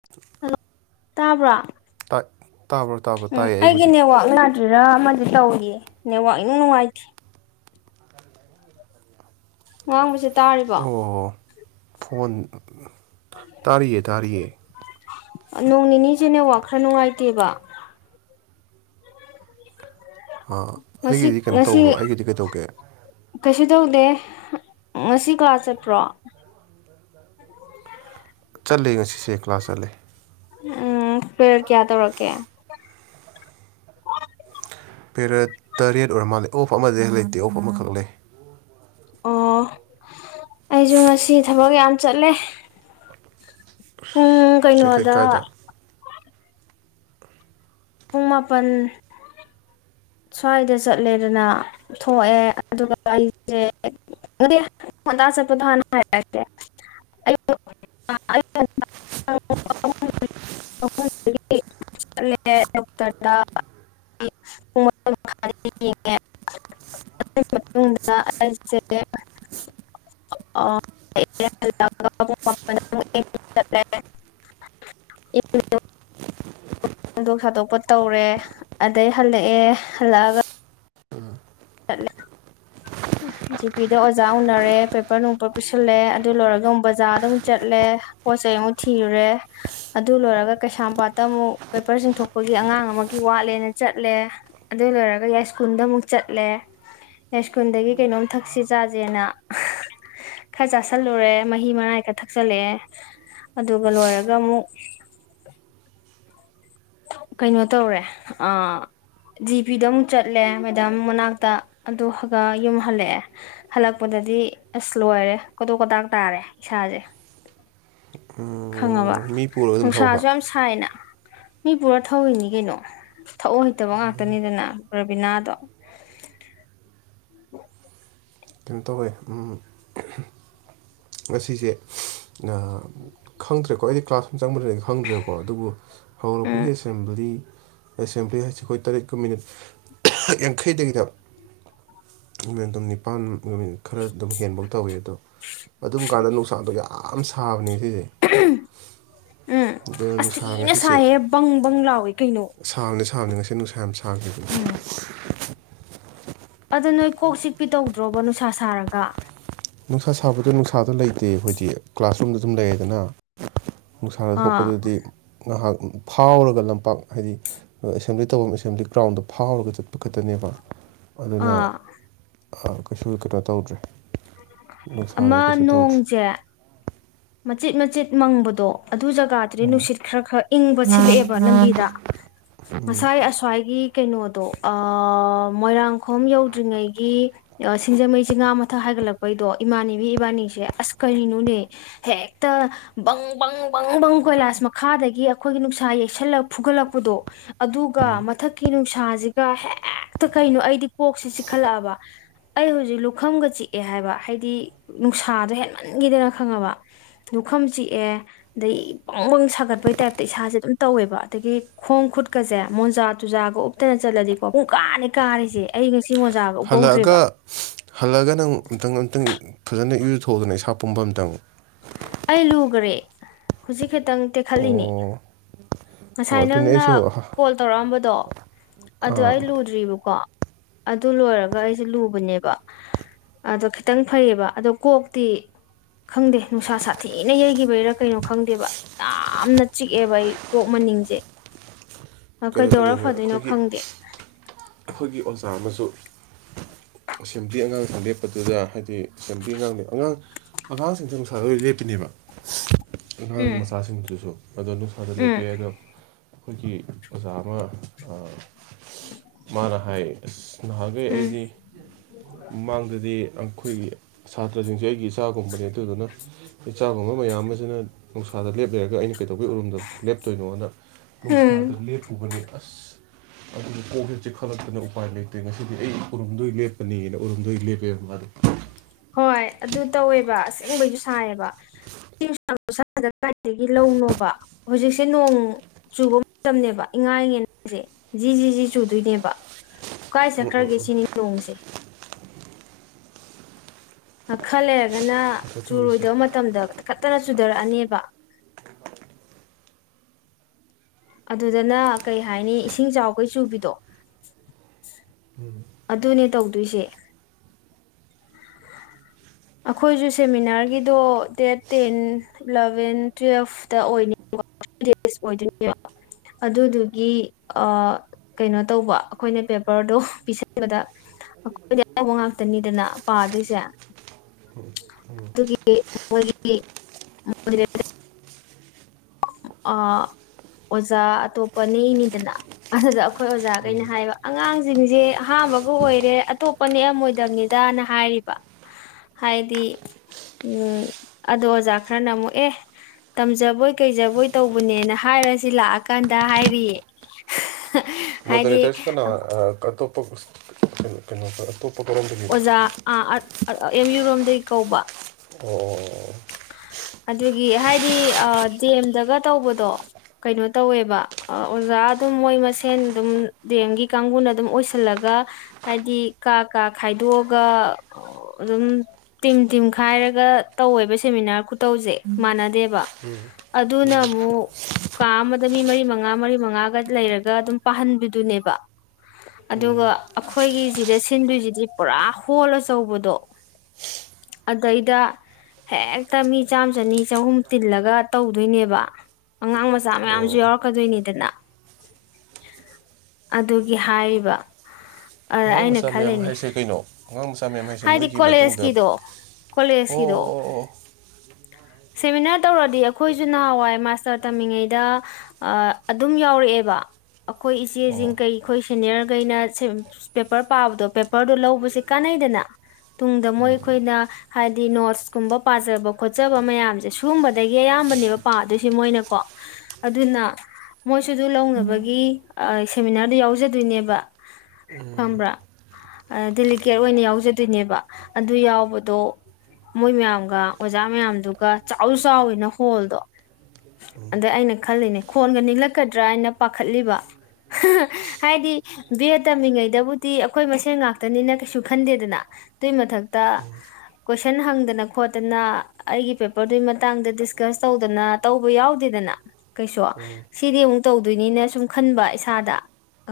[inaudible] Hello ꯇꯥꯕ꯭ꯔꯣ ꯇꯥ ꯇꯥꯕꯔꯣ ꯎꯝ ꯑꯩꯒꯤ ꯅꯦꯠꯋꯥꯔꯛ ꯌꯥꯗ꯭ꯔꯤꯔ ꯑꯃꯗꯤ ꯇꯧꯔꯤꯌꯦ ꯅꯦꯠꯋꯥꯔꯛ ꯏꯅꯨꯡ ꯅꯨꯡꯉꯥꯏꯇꯦ ꯉꯥꯡꯕꯁꯦ ꯇꯥ ꯑꯣ ꯐꯣꯟ ꯇꯥꯔꯤꯌꯦ ꯇꯥꯔꯤꯌꯦ ꯅꯣꯡ ꯅꯤꯅꯤꯁꯦ ꯅꯦꯠꯋꯥꯔꯛ ꯈꯔ ꯅꯨꯡꯉꯥꯏꯇꯦꯕ ꯉꯁꯤ ꯑꯩꯒꯤꯗꯤ ꯀꯩꯅꯣ ꯉꯁꯤ ꯇꯧꯕ꯭ꯔꯣ ꯑꯩꯒꯤꯗꯤ ꯀꯩꯗꯧꯒꯦ ꯀꯩꯁꯨ ꯇꯧꯗꯦ ꯉꯁꯤ ꯀꯂꯥꯁ ꯆꯠꯄ꯭ꯔꯣ ꯆꯠꯂꯦ ꯉꯁꯤꯁꯦ ꯀ꯭ꯂꯥꯁ ꯆꯠꯂꯦ ꯎꯝ ꯄꯦꯔꯠ ꯀꯌꯥ ꯇꯧꯔꯛꯀꯦ ꯄꯦꯔꯠ ꯇꯔꯦꯠ ꯑꯣꯏꯔ ꯃꯥꯜꯂꯦ ꯑꯣꯐ ꯑꯃꯗꯩꯩ ꯍꯦꯟꯅ ꯂꯩꯇꯦ ꯑꯣꯐ ꯑꯃꯈꯛ ꯂꯩ ꯑꯣ ꯑꯩꯁꯨ ꯉꯁꯤ ꯊꯕꯛ ꯌꯥꯝ ꯆꯠꯂꯦ ꯎꯝ ꯀꯩꯀꯩ ꯀꯩꯅꯣꯗ ꯀꯥꯏꯗ ꯄꯨꯡ ꯃꯥꯄꯜ ꯁ꯭ꯋꯥꯏꯗ ꯆꯠꯂꯦꯗꯅ ꯊꯣꯛꯑꯦ ꯑꯗꯨꯒ ꯑꯩꯁꯦ [unintelligible] ꯍꯥꯏꯁꯦ ꯑꯌꯨꯛ [unintelligible] ꯑꯩꯈꯣꯏꯗꯒꯤ ꯆꯠꯂꯦ ꯗꯣꯛꯇꯔꯗ ꯑꯩ ꯄꯨꯡ ꯌꯦꯡꯉꯦ ꯑꯗꯨꯏ ꯃꯇꯨꯡꯗ ꯑꯩꯁꯦ [inaudible] [inaudible] ꯊꯥꯗꯣꯛ ꯈꯣꯗꯣꯛꯄ ꯇꯧꯔꯦ ꯑꯗꯩ ꯍꯜꯂꯛꯑꯦ ꯍꯜꯂꯛꯑꯒ ꯎꯝ ꯆꯠꯂꯦ ꯖꯤ ꯄꯤꯗ ꯑꯣꯖꯥ ꯎꯅꯔꯦ ꯄꯦꯄꯔ ꯅꯨꯡꯄꯔ ꯄꯤꯁꯜꯂꯦ ꯑꯗꯨ ꯂꯣꯏꯔꯒ ꯕꯖꯥꯔꯗ ꯑꯗꯨꯝ ꯆꯠꯂꯦ ꯄꯣꯠ ꯆꯩ ꯑꯃꯨꯛ ꯊꯤꯔꯨꯔꯦ ꯑꯗꯨ ꯂꯣꯏꯔꯒ ꯀꯩꯁꯥꯝꯄꯥꯠꯇ ꯑꯃꯨꯛ ꯄꯦꯄꯔ ꯆꯤꯡꯊꯣꯛꯄꯒꯤ ꯑꯉꯥꯡ ꯑꯃꯒꯤ ꯋꯥꯠꯂꯦꯅ ꯆꯠꯂꯦ ꯑꯗꯨ ꯂꯣꯏꯔꯒ ꯌꯥꯏꯁ꯭ꯀꯨꯜꯗ ꯑꯃꯨꯛ ꯆꯠꯂꯦ ꯌꯥꯏꯁ꯭ꯀꯨꯜꯗꯒꯤ ꯀꯩꯅꯣꯝ ꯊꯛꯁꯤ ꯆꯥꯁꯦꯅ ꯈꯔ ꯆꯥꯥꯁꯜꯂꯨꯔꯦ ꯃꯍꯤ ꯃꯅꯥꯏ ꯈꯔ ꯊꯛꯆꯜꯂꯛꯑꯦ ꯑꯗꯨꯒ ꯂꯣꯏꯔꯒ ꯑꯃꯨꯛ ꯀꯩꯅꯣ ꯇꯧꯔꯦ ꯑꯥ ꯖꯤ ꯄꯤꯗ ꯑꯃꯨꯛ ꯆꯠꯂꯦ ꯃꯦꯗꯥꯝ ꯃꯅꯥꯛꯇ ꯑꯗꯨꯒ ꯑꯃꯨꯛ ꯌꯨꯝ ꯍꯜꯂꯛꯑꯦ ꯍꯜꯂꯛꯄꯗꯗꯤ ꯑꯁ ꯂꯣꯏꯔꯦ ꯀꯣꯇꯣꯛ ꯀꯣꯇꯥꯛ ꯇꯥꯔꯦ ꯏꯁꯥꯁꯦ ꯈꯪꯉꯕ ꯎꯝ ꯃꯤ ꯄꯨꯔꯒ ꯑꯗꯨꯝ ꯊꯧꯕ ꯅꯨꯡꯁꯥꯁꯨ ꯌꯥꯝ ꯁꯥꯏꯅ ꯃꯤ ꯄꯨꯔ ꯊꯧꯔꯤꯅꯤ ꯀꯩꯅꯣ ꯊꯧ ꯍꯩꯇꯕ ꯉꯥꯛꯇꯅꯤꯗꯅ ꯔꯕꯤꯅꯥꯗꯣ ꯀꯩꯅꯣ ꯇꯧꯋꯦ ꯎꯝ ꯉꯁꯤꯁꯦ ꯈꯪꯗ꯭ꯔꯦꯀꯣ ꯑꯩꯗꯤ ꯀ꯭ꯂꯥꯁ ꯆꯪꯕꯗꯗꯤ ꯈꯪꯗ꯭ꯔꯦꯕꯀꯣ ꯑꯗꯨꯕꯨ ꯎꯝ ꯍꯧꯔꯛꯄꯒꯤ ꯑꯦꯁꯦꯝꯕꯂꯤ ꯑꯦꯁꯦꯝꯕꯂꯤ ꯍꯥꯏꯁꯤ ꯑꯩꯈꯣꯏ ꯇꯔꯦꯠꯀ ꯃꯤꯅꯤꯠ ꯌꯥꯡꯈꯩꯗꯒꯤꯗ ꯄꯨꯡ ꯅꯤꯄꯥꯟ ꯅꯨꯃꯤꯠ ꯈꯔ ꯑꯗꯨꯝ ꯍꯦꯟꯕꯧ ꯇꯧꯋꯤ ꯑꯗꯣ ꯑꯗꯨꯝ ꯀꯥꯟꯗ ꯅꯨꯡꯁꯥꯗꯣ ꯌꯥꯝ ꯁꯥꯕꯅꯦ ꯉꯁꯤꯁꯦ ꯎꯝ ꯑꯗꯨꯅ ꯑꯁ ꯅꯨꯡꯁꯥ ꯊꯤꯅ ꯁꯥꯏꯍꯦ ꯕꯪ ꯕꯪ ꯂꯥꯎꯏ ꯀꯩꯅꯣ ꯁꯥꯕꯅꯤ ꯁꯥꯕꯅꯤ ꯉꯁꯤ ꯅꯨꯡꯁꯥ ꯌꯥꯝ ꯁꯥꯈꯤꯕꯅꯤ ꯎꯝ ꯑꯗꯨ ꯅꯣꯏ ꯀꯣꯛ ꯆꯤꯛꯄꯤ ꯇꯧꯗ꯭ꯔꯣꯕ ꯅꯨꯡꯁꯥ ꯁꯥꯔꯒ ꯅꯨꯡꯁꯥ ꯁꯥꯕꯗꯣ ꯅꯨꯡꯁꯥꯗ ꯂꯩꯇꯦ ꯑꯩꯈꯣꯏꯗꯤ ꯀ꯭ꯂꯥꯁꯔꯨꯝꯗ ꯑꯗꯨꯝ ꯂꯩꯌꯦꯗꯅ ꯅꯨꯡꯁꯥꯗ ꯑꯥ ꯊꯣꯛꯄꯗꯨꯗꯤ ꯉꯥꯏꯍꯥꯛ ꯐꯥꯎꯔꯒ ꯂꯝꯄꯥꯛ ꯍꯥꯏꯗꯤ꯫ ꯑꯗꯨ ꯑꯦꯁꯦꯝꯕ꯭ꯂꯤ ꯇꯧꯐꯝ ꯑꯦꯁꯦꯝꯕ꯭ꯂꯤ ꯒ꯭ꯔꯥꯎꯟꯗꯣ ꯐꯥꯎꯔꯒ ꯆꯠꯄ ꯈꯛꯇꯅꯦꯕ꯫ ꯑꯗꯨꯅ ꯑꯥ ꯑꯥ ꯀꯩꯁꯨ ꯀꯩꯅꯣ ꯇꯧꯗ꯭ꯔꯦ꯫ ꯑꯃ ꯅꯨꯡꯁꯥꯗꯣ ꯀꯩꯁꯨ ꯇꯧꯗ꯭ꯔꯦ ꯅꯣꯡꯁꯦ꯫ ꯃꯆꯤꯠ-ꯃꯆꯤꯠ ꯃꯪꯕꯗꯣ ꯑꯗꯨ ꯖꯒꯥ ꯗꯗꯤ ꯅꯨꯡꯁꯤꯠ ꯈꯔ-ꯈꯔ ꯏꯪꯕ ꯁꯤꯜꯂꯛꯑꯦꯕ ꯂꯝꯕꯤꯗ ꯉꯁꯥꯏ ꯑꯁ꯭ꯋꯥꯏꯒꯤ ꯀꯩꯅꯣꯗꯣ ꯑꯥ ꯃꯣꯏꯔꯥꯡꯈꯣꯝ ꯌꯧꯗ꯭ꯔꯤꯉꯩꯒꯤ ꯁꯤꯡꯖꯃꯩ ꯆꯤꯉꯥ ꯃꯊꯛ ꯍꯥꯏꯒꯠꯂꯛꯄꯩꯗꯣ ꯏꯃꯥꯅꯕꯤ ꯏꯕꯥꯅꯤꯁꯦ ꯑꯁ ꯀꯔꯤꯅꯣꯅꯦ ꯍꯦꯛꯇ ꯕꯪ ꯕꯪ ꯕꯪ ꯕꯪ ꯀꯣꯏꯂꯥꯁ ꯃꯈꯥꯗꯒꯤ ꯑꯩꯈꯣꯏꯒꯤ ꯅꯨꯡꯁꯥ ꯌꯩꯁꯜꯂ ꯐꯨꯒꯠꯂꯛꯄꯗꯣ ꯑꯗꯨꯒ ꯃꯊꯛꯀꯤ ꯅꯨꯡꯁꯥꯁꯤꯒ ꯍꯦꯛꯇ ꯀꯩꯅꯣ ꯑꯩꯗꯤ ꯀꯣꯛꯁꯤ ꯆꯤꯛꯈꯠꯂꯛꯑꯕ꯫ ꯑꯩ ꯍꯧꯖꯤꯛ ꯂꯨꯈꯝꯒ ꯆꯤꯛꯑꯦ ꯍꯥꯏꯕ ꯍꯥꯏꯗꯤ ꯅꯨꯡꯁꯥꯗꯣ ꯍꯦꯟꯃꯟꯈꯤꯗꯅ ꯈꯪꯉꯕ꯫ ꯂꯨꯈꯝ ꯆꯤꯛꯑꯦ ꯑꯗꯩ ꯄꯪ ꯄꯪ ꯁꯥꯒꯠꯄꯒꯤ ꯇꯥꯏꯞꯇ ꯏꯁꯥꯁꯦ ꯑꯗꯨꯝ ꯇꯧꯋꯦꯕ ꯑꯗꯒꯤ ꯈꯣꯡ ꯈꯨꯠꯀꯁꯦ ꯃꯣꯟꯖꯥ ꯇꯨꯖꯥꯒ ꯎꯞꯇꯅ ꯆꯠꯂꯗꯤꯀꯣ ꯄꯨꯡ ꯀꯥꯅꯤ ꯀꯥꯔꯤꯁꯦ꯫ ꯑꯩ ꯉꯁꯤ ꯃꯣꯖꯥꯒ ꯎꯞꯄꯧꯗ꯭ꯔꯦꯕ꯫ ꯍꯜꯂꯒ ꯅꯪ ꯑꯃꯨꯛꯇꯪ ꯑꯨꯝꯇꯪ ꯐꯖꯅ ꯏꯔꯨꯖꯥꯊꯣꯛꯎꯗꯅ ꯏꯁꯥ ꯄꯨꯝꯕ ꯑꯃꯇꯪ꯫ ꯑꯩ ꯂꯨꯒ꯭ꯔꯦ ꯍꯧꯖꯤꯛ ꯈꯤꯇꯪ ꯇꯦꯛꯈꯠꯂꯤꯅꯦ꯫ ꯑꯣ ꯑꯣ ꯉꯁꯥꯏ ꯑꯗꯨꯅꯦ ꯅꯪꯅ ꯑꯩꯁꯨ ꯀꯣꯜ ꯇꯧꯔꯛꯑꯝꯕꯗꯣ ꯑꯗꯣ ꯑꯩ ꯂꯨꯗ꯭ꯔꯤꯕꯀꯣ ꯑꯗꯨ ꯂꯣꯏꯔꯒ ꯑꯩꯁꯦ ꯂꯨꯕꯅꯦꯕ ꯑꯗꯣ ꯈꯤꯇꯪ ꯐꯩꯌꯦꯕ ꯑꯗꯣ ꯀꯣꯛꯇꯤ ꯈꯪꯗꯦ꯫ ꯅꯨꯡꯁꯥ ꯁꯥꯊꯤꯅ ꯌꯩꯈꯤꯕꯩꯔꯥ ꯀꯩꯅꯣ ꯈꯪꯗꯦꯕ ꯌꯥꯝꯅ ꯆꯤꯛꯑꯦꯕ ꯑꯩ ꯀꯣꯛ ꯃꯅꯤꯡꯁꯦ ꯑ ꯀꯩꯅꯣ ꯀꯩꯗꯧꯔ ꯇꯧꯋꯦ ꯐꯗꯣꯏꯅꯣ ꯑꯩꯈꯣꯏꯒꯤ ꯈꯪꯗꯦ꯫ ꯑꯩꯈꯣꯏꯒꯤ ꯑꯣꯖꯥ ꯑꯃꯁꯨ ꯑꯦꯁꯦꯝꯕ꯭ꯂꯤ ꯑꯉꯥꯡ ꯂꯦꯞꯄꯗꯨꯗ ꯍꯥꯏꯗꯤ ꯁꯦꯝꯕ꯭ꯂꯤ ꯑꯉꯥꯡꯅꯦ ꯑꯉꯥꯡ ꯑꯉꯥꯡꯁꯤꯡꯁꯦ ꯅꯨꯡꯁꯥꯗ ꯂꯣꯏ ꯂꯦꯞꯄꯤꯅꯦꯕ ꯑꯉꯥꯡ ꯎꯝ ꯃꯆꯥꯁꯤꯡꯗꯨꯁꯨ ꯑꯗꯣ ꯅꯨꯡꯁꯥꯗ ꯂꯦꯄꯦ ꯎꯝ ꯑꯗꯣ ꯑꯩꯈꯣꯏꯒꯤ ꯑꯣꯖꯥ ꯑꯃ ꯃꯥꯅ ꯍꯥꯏ ꯑꯁ ꯅꯍꯥꯟꯈꯩ ꯎꯝ ꯑꯩꯗꯤ ꯃꯃꯥꯡꯗꯗꯤ ꯑꯩꯈꯣꯏꯒꯤ ꯁꯥꯇ꯭ꯔꯁꯤꯡꯁꯦ ꯑꯩꯒꯤ ꯏꯆꯥꯒꯨꯝꯕꯅꯤ ꯑꯗꯨꯗꯨꯅ ꯏꯆꯥꯒꯨꯝꯕ ꯃꯌꯥꯝ ꯑꯁꯤꯅ ꯅꯨꯡꯁꯥꯗ ꯂꯦꯞ ꯂꯩꯔꯒ ꯑꯩꯅ ꯀꯩꯗꯧꯕꯩ ꯎꯔꯝꯗꯕ ꯂꯦꯞꯇꯣꯏꯅꯣꯅ ꯅꯨꯡꯁꯥꯗ ꯎꯝ ꯂꯦꯞꯄꯨꯕꯅꯤ ꯑꯁ ꯑꯗꯨ ꯀꯣꯛꯁꯦ ꯆꯦꯈꯠꯂꯛꯇꯅ ꯎꯄꯥꯏ ꯂꯩꯇꯦ ꯉꯁꯤꯗꯤ ꯑꯩ ꯎꯔꯨꯝꯗꯣꯏ ꯂꯦꯞꯄꯅꯤꯅ ꯎꯔꯨꯝꯗꯣꯏ ꯂꯦꯞꯄꯦꯕ ꯃꯥꯗꯣ꯫ ꯍꯣꯏ ꯑꯗꯨ ꯇꯧꯋꯦꯕ ꯑꯁꯦꯡꯕꯩꯁꯨ ꯁꯥꯏꯌꯦꯕ꯫ [unintelligible] ꯁꯗ ꯀꯔꯩꯗꯒꯤ ꯂꯧꯅꯣꯕ ꯍꯧꯖꯤꯛꯁꯦ ꯅꯣꯡ ꯆꯨꯕ ꯃꯇꯝꯅꯦꯕ ꯏꯉꯥ ꯏꯉꯦꯟꯁꯦ ꯖꯤ ꯖꯤ ꯆꯨꯗꯣꯏꯅꯦꯕ꯫ ꯀꯥꯏ ꯆꯠꯈ꯭ꯔꯒꯦ ꯁꯤꯅꯤ ꯅꯣꯡꯁꯦ꯫ ꯈꯔ ꯂꯩꯔꯒꯅ ꯉꯁꯥꯏ ꯇꯧꯔꯤꯁꯦ ꯆꯨꯔꯣꯏꯗꯕ ꯃꯇꯝꯗ ꯇꯤꯈꯠꯇꯅ ꯆꯨꯊꯔꯛꯑꯅꯦꯕ꯫ ꯑꯗꯨꯗꯅ ꯀꯩ ꯍꯥꯏꯅꯤ ꯏꯁꯤꯡ ꯆꯥꯎ ꯀꯩ ꯆꯨꯕꯤꯗꯣ ꯑꯗꯨꯅꯦ ꯇꯧꯗꯣꯏꯁꯦ꯫ ꯑꯩꯈꯣꯏꯁꯨ ꯁꯦꯃꯤꯅꯥꯔꯒꯤꯗꯣ ꯗꯦꯠ ꯇꯦꯟ ꯏꯂꯚꯦꯟ ꯇꯨꯋꯦꯜꯐꯇ ꯑꯣꯏꯅꯤꯡꯕ ꯊꯥꯔꯇꯤꯟ ꯗꯦꯁ ꯑꯣꯏꯗꯣꯏꯅꯦꯕ ꯑꯗꯨꯗꯨꯒꯤ ꯑꯥ ꯀꯩꯅꯣ ꯇꯧꯕ ꯑꯩꯈꯣꯏꯅ ꯄꯦꯄꯔꯗꯣ ꯄꯤꯁꯟꯕꯗ ꯑꯩꯈꯣꯏꯗꯤ ꯑꯑꯧꯕ ꯉꯥꯛꯇꯅꯤꯗꯅ ꯄꯥꯗꯣꯏꯁꯦ꯫ ꯑꯗꯨꯒꯤ ꯃꯣꯏꯒꯤ [unintelligible] ꯑꯥ ꯑꯣꯖꯥ ꯑꯇꯣꯞꯄ ꯅꯦꯛꯏꯅꯤꯗꯅ ꯑꯗꯨꯗꯣ ꯑꯈꯣꯏ ꯑꯣꯖꯥꯒꯩꯅ ꯍꯥꯏꯕ ꯑꯉꯥꯡꯖꯤꯡꯖꯦ ꯑꯍꯥꯥꯟꯕꯒ ꯑꯣꯏꯔꯦ ꯑꯇꯣꯞ ꯄꯅꯦ ꯌꯥꯝ ꯑꯣꯏꯗꯝꯅꯤꯗꯅ ꯍꯥꯏꯔꯤꯕ ꯍꯥꯏꯗꯤ ꯎꯝ ꯑꯗꯣ ꯑꯣꯖꯥ ꯈꯔꯅ ꯑꯃꯨꯛ ꯑꯦ ꯇꯝꯖꯕꯣꯏ ꯀꯩꯖꯕꯣꯏ ꯇꯧꯕꯅꯦꯅ ꯍꯥꯏꯔꯁꯤ ꯂꯥꯛꯑꯀꯥꯟꯗ ꯍꯥꯏꯔꯤꯌꯦ ꯍꯥꯏꯗꯤ [unintelligible] ꯑꯇꯣꯞꯄꯁ ꯀꯩꯅꯣ ꯀꯩꯅꯣ ꯇꯧ ꯑꯇꯣꯞꯄ ꯀꯔꯣꯝꯗꯒꯤꯅꯣ ꯑꯣꯖꯥ ꯑꯥ ꯑꯦꯝ ꯌꯨ ꯔꯣꯝꯗꯒꯤ ꯀꯧꯕ ꯑꯣ ꯑꯗꯨꯒꯤ ꯍꯥꯏꯗꯤ ꯑꯥ ꯍꯦꯝꯗꯒ ꯇꯧꯕꯗꯣ ꯀꯩꯅꯣ ꯇꯧꯋꯦꯕ ꯑ ꯑꯣꯖꯥ ꯑꯗꯨꯝ ꯃꯣꯏ ꯃꯁꯦꯟ ꯗꯨꯝ ꯗꯤ ꯑꯦꯝꯒꯤ ꯀꯥꯡꯕꯨꯅ ꯑꯗꯨꯝ ꯑꯣꯏꯁꯤꯜꯂꯒ ꯍꯥꯏꯗꯤ ꯀꯥ ꯀꯥ ꯈꯥꯏꯗꯣꯛꯑꯒ ꯑꯣ ꯑꯗꯨꯝ ꯇꯤꯝ ꯇꯤꯝ ꯈꯥꯏꯔꯒ ꯇꯧꯋꯦꯕ ꯁꯤ ꯁꯦꯃꯤꯅꯥꯔ ꯈꯨꯇꯧꯁꯦ ꯃꯥꯟꯅꯗꯦꯕ ꯑꯗꯨꯅ ꯑꯃꯨꯛ ꯀꯥ ꯑꯃꯗ ꯃꯤ ꯃꯔꯤ ꯃꯉꯥ ꯃꯔꯤ ꯃꯉꯥꯒ ꯂꯩꯔꯒ ꯑꯗꯨꯝ ꯄꯥꯍꯟꯕꯤꯗꯨꯅꯦꯕ ꯑꯗꯨꯒ ꯑꯈꯣꯏꯒꯤꯁꯤꯗ ꯁꯤꯟꯗꯣꯏꯁꯤꯗꯤ ꯄꯨꯔꯥ ꯍꯣꯜ ꯑꯆꯧꯕꯗꯣ ꯑꯗꯩꯗ ꯍꯦꯛꯇ ꯃꯤ ꯆꯥꯝ ꯆꯅꯤ ꯆꯍꯨꯝ ꯇꯤꯜꯂꯒ ꯇꯧꯗꯣꯏꯅꯦꯕ ꯑꯉꯥꯡ ꯃꯆꯥ ꯑꯣ ꯃꯌꯥꯝꯁꯨ ꯑꯣ ꯌꯥꯎꯔꯛꯀꯗꯣꯏꯅꯤꯗꯅ ꯑꯗꯨꯒꯤ ꯍꯥꯏꯔꯤꯕ ꯑꯗ ꯑꯉꯥꯡ ꯑꯩꯅ ꯃꯆꯥ ꯃꯌꯥꯝ ꯈꯜꯂꯤꯅꯤ ꯍꯥꯏꯁꯦ ꯀꯩꯅꯣ ꯑꯉꯥꯡ ꯃꯆꯥ ꯃꯌꯥꯝ ꯍꯥꯏꯁꯦ ꯍꯥꯏꯗꯤ ꯅꯣꯏꯒꯤ ꯃꯇꯨꯡꯗ ꯀꯣꯂꯦꯖꯀꯤꯗꯣ ꯑꯣ ꯀꯣꯂꯦꯖꯀꯤꯗꯣ ꯑꯣ ꯁꯦꯃꯤꯅꯥꯔ ꯇꯧꯔꯗꯤ ꯑꯈꯣꯏꯁꯨ ꯅꯍꯥꯟꯋꯥꯏ ꯃꯥꯁꯇꯔ ꯇꯝꯃꯤꯉꯩꯗ ꯑꯥꯑꯗꯨꯝ ꯌꯥꯎꯔꯛꯑꯦꯕ ꯑꯈꯣꯏ ꯑꯣ ꯏꯆꯦꯁꯤꯡ ꯑꯣ ꯀꯩ ꯈꯣꯏ ꯁꯦꯅꯤꯌꯔꯈꯩꯅ ꯄꯦꯄꯔ ꯄꯥꯕꯗꯣ ꯄꯦꯄꯔꯗꯣ ꯂꯧꯕꯁꯦ ꯀꯥꯟꯅꯩꯗꯅ ꯇꯨꯡꯗ ꯃꯣꯏ ꯈꯣꯏꯅ ꯍꯥꯏꯗꯤ ꯅꯣꯠꯁꯀꯨꯝꯕ ꯄꯥꯖꯕ ꯈꯣꯠꯆꯕ ꯃꯌꯥꯝꯁꯦ ꯁꯤꯨꯒꯨꯝꯕꯗꯒꯤ ꯑꯌꯥꯝꯕꯅꯦꯕ ꯄꯥꯗꯣꯏꯁꯦ ꯃꯣꯏꯅꯀꯣ ꯑꯗꯨꯅ ꯃꯣꯏꯁꯨ ꯗꯨ ꯂꯧꯅꯕꯒꯤ ꯁꯦꯃꯤꯅꯥꯔꯗꯨ ꯌꯥꯎꯖꯗꯣꯏꯅꯦꯕ ꯈꯪꯕ꯭ꯔꯥ ꯗꯦꯂꯤꯀꯦꯠ ꯑꯣꯏꯅ ꯌꯥꯎꯖꯗꯣꯏꯅꯦꯕ ꯑꯗꯨ ꯌꯥꯎꯕꯗꯣ ꯃꯣꯏ ꯃꯌꯥꯝꯒ ꯑꯣꯖꯥ ꯃꯌꯥꯝꯗꯨꯒ ꯆꯥꯎꯁꯨ ꯆꯥꯎꯋꯤꯅ ꯍꯣꯜꯗꯣ ꯑꯗ ꯑꯩꯅ ꯈꯜꯂꯤꯅꯦ ꯈꯣꯟꯗꯣ ꯅꯤꯛꯂꯛꯀꯗ꯭ꯔꯥ ꯍꯥꯏꯅ ꯄꯥꯈꯠꯂꯤꯕ ꯍꯥꯏꯗꯤ ꯕꯤ ꯑꯦ ꯇꯝꯃꯤꯉꯩꯗꯕꯨꯗꯤ ꯑꯈꯣꯏ ꯃꯁꯦꯟ ꯉꯥꯛꯇꯅꯤꯅ ꯀꯩꯁꯨ ꯈꯟꯗꯦꯗꯅ ꯑꯗꯨꯏ ꯃꯊꯛꯇ ꯀꯣꯏꯁꯟ ꯍꯪꯗꯅ ꯈꯣꯠꯇꯅ ꯑꯩꯒꯤ ꯄꯦꯄꯔꯗꯨꯏ ꯃꯇꯥꯡꯗ ꯗꯤꯁꯀꯁ ꯇꯧꯗꯅ ꯇꯧꯕ ꯌꯥꯎꯗꯦꯗꯅ ꯀꯩꯁꯨ ꯁꯤꯗꯤ ꯃꯨꯛ ꯇꯧꯗꯣꯏꯅꯤꯅ ꯁꯨꯝ ꯈꯟꯕ ꯏꯁꯥꯗ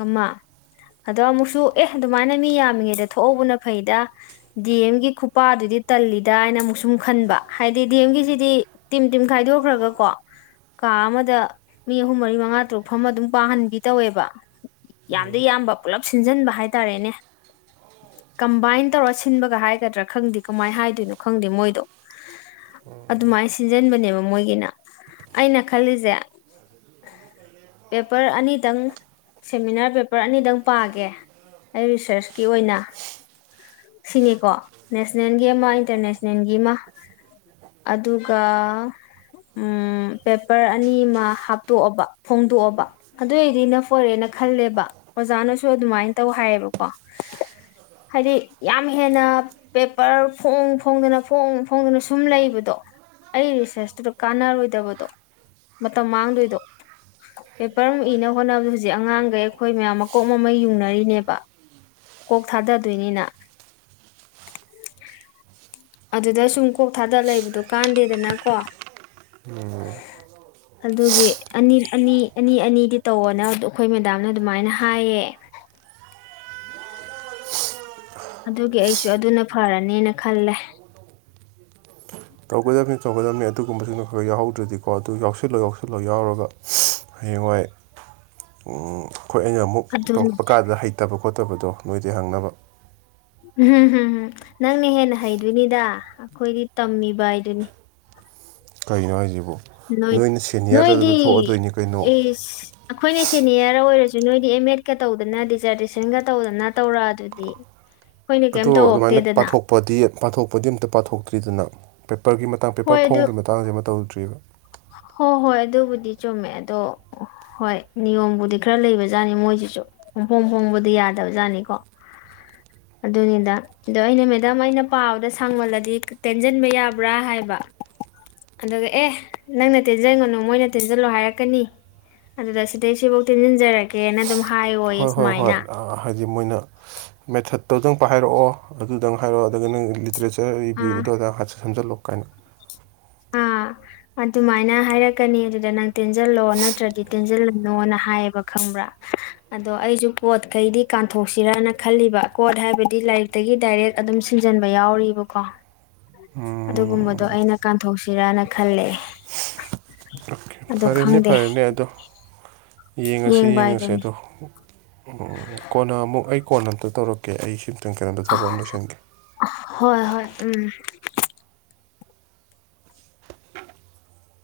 ꯑꯃ ꯑꯗ ꯑꯃꯨꯛꯁꯨ ꯑꯦ ꯗꯨꯃꯥꯏꯅ ꯃꯤ ꯌꯥꯝꯃꯤꯉꯩꯗ ꯊꯣꯛꯍꯧꯕꯅ ꯐꯩꯗ ꯗꯤ ꯑꯦꯝꯒꯤ ꯈꯨꯄꯥꯗꯨꯗꯤ ꯇꯜꯂꯤꯗ ꯍꯥꯏꯅ ꯑꯃꯨꯛ ꯁꯨꯃꯨꯛ ꯈꯟꯕ ꯍꯥꯏꯗꯤ ꯗꯤ ꯑꯦꯝꯒꯤꯁꯤꯗꯤ ꯇꯤꯝ ꯇꯤꯝ ꯈꯥꯏꯗꯣꯛꯈ꯭ꯔꯒ ꯀꯣ ꯀꯥ ꯑꯃꯗ ꯃꯤ ꯑꯍꯨꯝ ꯃꯔꯤ ꯃꯉꯥ ꯇꯔꯨꯛ ꯐꯝꯃꯥ ꯗꯨꯝ ꯄꯥꯍꯟꯕꯤ ꯇꯧꯋꯦꯕ ꯌꯥꯝꯗꯤ ꯌꯥꯝꯕ ꯄꯨꯜꯂꯞ ꯁꯤꯟꯖꯤꯟꯕ ꯍꯥꯏꯇꯥꯔꯦꯅꯦ ꯀꯝꯕꯥꯏꯟ ꯇꯧꯔ ꯁꯤꯟꯕꯒ ꯍꯥꯏꯒꯗ꯭ꯔꯥ ꯈꯪꯗꯦ ꯀꯃꯥꯏ ꯍꯥꯏꯗꯣꯏꯅꯣ ꯈꯪꯗꯦ ꯃꯣꯏꯗꯣ ꯑꯗꯨꯃꯥꯏ ꯁꯤꯟꯖꯟꯕꯅꯦꯕ ꯃꯣꯏꯒꯤꯅ ꯑꯩꯅ ꯈꯜꯂꯤꯁꯦ ꯄꯦꯄꯔ ꯑꯅꯤꯗꯪ ꯁꯦꯃꯤꯅꯥꯔ ꯄꯦꯄꯔ ꯑꯅꯤꯗꯪ ꯄꯥꯒꯦ ꯑꯩ ꯔꯤꯁꯔꯁꯀꯤ ꯑꯣꯏꯅ ꯁꯤꯅꯦꯀꯣ ꯅꯦꯁꯅꯦꯜꯒꯤ ꯑꯃ ꯏꯟꯇꯔꯅꯦꯁꯅꯦꯜꯒꯤ ꯑꯃ ꯑꯗꯨꯒ ꯎꯝ ꯄꯦꯄꯔ ꯑꯅꯤ ꯑꯃ ꯍꯥꯞꯇꯣꯛꯑꯕ ꯐꯣꯡꯗꯣꯛꯑꯕ ꯑꯗꯨꯏꯗꯤ ꯏꯅꯞ ꯑꯣꯏꯔꯦꯅ ꯈꯜꯂꯦꯕ ꯑꯣꯖꯥꯅꯁꯨ ꯑꯗꯨꯃꯥꯏꯅ ꯇꯧ ꯍꯥꯏꯌꯦꯕꯀꯣ ꯍꯥꯏꯗꯤ ꯌꯥꯝ ꯍꯦꯟꯅ ꯄꯦꯄꯔ ꯐꯣꯡ ꯐꯣꯡꯗꯅ ꯐꯣꯡ ꯐꯣꯡꯗꯅ ꯁꯨꯝ ꯂꯩꯕꯗꯣ ꯑꯩ ꯔꯤꯁꯔꯁꯇꯨꯗ ꯀꯥꯟꯅꯔꯣꯏꯗꯕꯗꯣ ꯃꯇꯝ ꯃꯥꯡꯗꯣꯏꯗꯣ ꯄꯦꯄꯔ ꯑꯃꯨꯛ ꯏꯅ ꯍꯣꯠꯅꯕꯗ ꯍꯧꯖꯤꯛ ꯑꯉꯥꯡꯒꯩ ꯑꯩꯈꯣꯏ ꯃꯌꯥꯝ ꯃꯀꯣꯛ ꯃꯃꯩ ꯌꯨꯡꯅꯔꯤꯅꯦꯕ ꯀꯣꯛ ꯊꯥꯗꯗꯣꯏꯅꯤꯅ ꯑꯗꯨꯗ ꯁꯨꯝ ꯀꯣꯛ ꯊꯥꯗ ꯂꯩꯕꯗꯣ ꯀꯥꯟꯗꯦꯗꯅꯀꯣ ꯑꯗꯨꯒꯤ ꯑꯅꯤ ꯑꯅꯤ ꯑꯅꯤ ꯑꯅꯤꯗꯤ ꯇꯧꯑꯣꯅꯦ ꯑꯗꯨ ꯑꯩꯈꯣꯏ ꯃꯦꯗꯥꯝꯅ ꯑꯗꯨꯃꯥꯏꯅ ꯍꯥꯏꯌꯦ ꯑꯗꯨꯒꯤ ꯑꯩꯁꯨ ꯑꯗꯨꯅ ꯐꯔꯅꯤꯅ ꯈꯜꯂꯦ ꯇꯧꯒꯗꯕꯅꯤ ꯇꯧꯒꯗꯕꯅꯤ ꯑꯗꯨꯒꯨꯝꯕꯁꯤꯡꯗꯣ ꯈꯔ ꯈꯔ ꯌꯥꯎꯍꯧꯗ꯭ꯔꯗꯤꯀꯣ ꯑꯗꯨ ꯌꯥꯎꯁꯤꯜꯂꯣ ꯌꯥꯎꯁꯤꯜꯂꯣ ꯌꯥꯎꯔꯒ ꯍꯌꯦꯡꯋꯥꯏ [unintelligible] ꯑꯩꯈꯣꯏ ꯑꯩꯅ ꯑꯃꯨꯛ ꯑꯗꯨꯅ ꯇꯧꯔꯛꯄ ꯀꯥꯟꯗ ꯍꯩꯇꯕ ꯈꯣꯠꯇꯕꯗꯣ ꯅꯣꯏꯗꯩ ꯍꯪꯅꯕ ꯎꯝ ꯍꯝ ꯅꯪꯅ ꯍꯦꯟꯅ ꯍꯩꯗꯣꯏꯅꯤꯗ ꯑꯩꯈꯣꯏꯗꯤ ꯇꯝꯃꯤꯕ ꯍꯥꯏꯗꯨꯅꯤ ꯀꯩꯅꯣ ꯍꯥꯏꯁꯤꯕꯨ ꯅꯣꯏ ꯅꯣꯏꯅ ꯁꯦꯅꯤꯌꯔ ꯑꯗꯨꯗ ꯊꯣꯛꯑꯗꯣꯏꯅꯤ ꯀꯩꯅꯣ ꯏꯁ [unintelligible] ꯑꯩꯈꯣꯏꯅ ꯁꯦꯅꯤꯌꯔ ꯑꯣꯏꯔꯁꯨ ꯅꯣꯏꯗꯤ ꯑꯦꯝ ꯑꯦꯗꯀ ꯇꯧꯗꯅ ꯗꯤꯖꯔꯇꯦꯁꯟꯒ ꯇꯧꯗꯅ ꯇꯧꯔꯛ ꯑꯗꯨꯗꯤ ꯑꯩꯈꯣꯏꯅ ꯀꯩꯝ ꯇꯧꯔꯛꯇꯦꯗꯅ ꯄꯗꯤ ꯄꯥꯊꯣꯛꯄꯗꯤ ꯑꯝꯇ ꯄꯥꯊꯣꯛꯇ꯭ꯔꯤꯗꯅ ꯄꯦꯄꯔꯒꯤ ꯃꯇꯥꯡ ꯄꯦꯄꯔ ꯐꯣꯡꯕꯒꯤ ꯃꯇꯥꯡꯁꯦ ꯑꯃ ꯇꯧꯗ꯭ꯔꯤꯌꯦꯕ ꯍꯣ ꯍꯣꯏ ꯑꯗꯨꯕꯨꯗꯤ ꯆꯨꯝꯃꯦ ꯑꯗꯣ ꯍꯣꯏ ꯅꯤꯌꯣꯝꯕꯨꯗꯤ ꯈꯔ ꯂꯩꯕꯖꯥꯠꯅꯤ ꯃꯣꯏꯁꯤꯁꯨ ꯄꯨꯡꯐꯣꯡ ꯐꯣꯡꯕꯗꯤ ꯌꯥꯗꯕꯖꯥꯠꯅꯤꯀꯣ ꯑꯗꯨꯅꯤꯗ ꯑꯗꯣ ꯑꯩꯅ ꯃꯦꯗꯥꯝ ꯑꯩꯅ ꯄꯥꯕꯗ ꯁꯥꯡꯃꯜꯂꯗꯤ ꯇꯦꯟꯁꯤꯟꯕ ꯌꯥꯕ꯭ꯔꯥ ꯍꯥꯏꯕ ꯑꯗꯨꯒ ꯑꯦ ꯅꯪꯅ ꯇꯦꯟꯖꯟꯒꯅꯨ ꯃꯣꯏꯅ ꯇꯦꯟꯖꯜꯂꯣ ꯍꯥꯏꯔꯛꯀꯅꯤ ꯑꯗꯨꯗ ꯁꯤꯗꯩ ꯁꯤꯐꯧ ꯇꯤꯟꯁꯤꯟꯖꯔꯒꯦ ꯀꯦꯅ ꯑꯗꯨꯝ ꯍꯥꯏ ꯍꯣꯏ ꯍꯣꯏ ꯍꯣꯏ ꯑ ꯍꯥꯏꯗꯤ ꯃꯣꯏꯅ ꯃꯦꯊꯠꯇꯣꯗꯪ ꯄ ꯍꯥꯏꯔꯛꯑꯣ ꯑꯗꯨꯗꯪ ꯍꯥꯏꯔꯛꯑꯣ ꯑꯗꯨꯒ ꯅꯪ ꯂꯤꯇꯔꯦꯆꯔ ꯁꯤ ꯑꯥ ꯔꯤꯕ꯭ꯌꯨꯗꯨꯗꯧꯗꯥ ꯍꯥꯠ ꯁꯖꯜꯂꯣ ꯀꯥꯏꯅ [unintelligible] ꯑꯥ ꯑꯗꯨꯃꯥꯏꯅ ꯍꯥꯏꯔꯛꯀꯅꯤ ꯑꯗꯨꯗ ꯅꯪ ꯇꯦꯟꯁꯤꯜꯂꯣ ꯅꯠꯇ꯭ꯔꯗꯤ ꯇꯦꯟꯁꯤꯜꯂꯨꯅꯣꯅ ꯍꯥꯏꯌꯦꯕ ꯈꯪꯕ꯭ꯔꯥ [unintelligible] ꯑꯗꯣ ꯑꯩꯁꯨ ꯀꯣꯠꯈꯩꯗꯤ ꯀꯥꯟꯊꯣꯛꯁꯤꯔꯅ ꯈꯜꯂꯤꯕ ꯀꯣꯠ ꯍꯥꯏꯕꯗꯤ ꯂꯥꯏꯔꯤꯛꯇꯒꯤ ꯗꯥꯏꯔꯦꯛ ꯑꯗꯨꯝ ꯁꯤꯟꯖꯟꯕ ꯌꯥꯎꯔꯤꯕꯀꯣ ꯑꯗꯨꯒꯨꯝꯕꯗꯣ ꯑꯩꯅ ꯀꯥꯟꯊꯣꯛꯁꯤꯔꯅ ꯈꯜꯂꯦ ꯑꯣꯀꯦ ꯑꯗꯣ ꯐꯔꯦꯅꯦ ꯈꯪꯗꯦ ꯐꯔꯦꯅꯦ ꯑꯗꯣ ꯌꯦꯡꯉꯁꯦ ꯌꯦꯡꯕ ꯌꯦꯡꯉꯁꯦ ꯍꯥꯏꯗꯨꯅꯤ ꯑꯗꯣ ꯀꯣꯟꯅ ꯑꯃꯨꯛ ꯑꯩ ꯀꯣꯟꯅ ꯑꯝꯇ ꯇꯧꯔꯛꯀꯦ ꯑꯩꯁꯤꯅ ꯇ ꯀꯩꯅꯣꯝꯇ ꯊꯕꯛ ꯑꯃꯇ ꯂꯣꯏꯁꯟꯒꯦ ꯍꯣꯏ ꯍꯣꯏ ꯎꯝ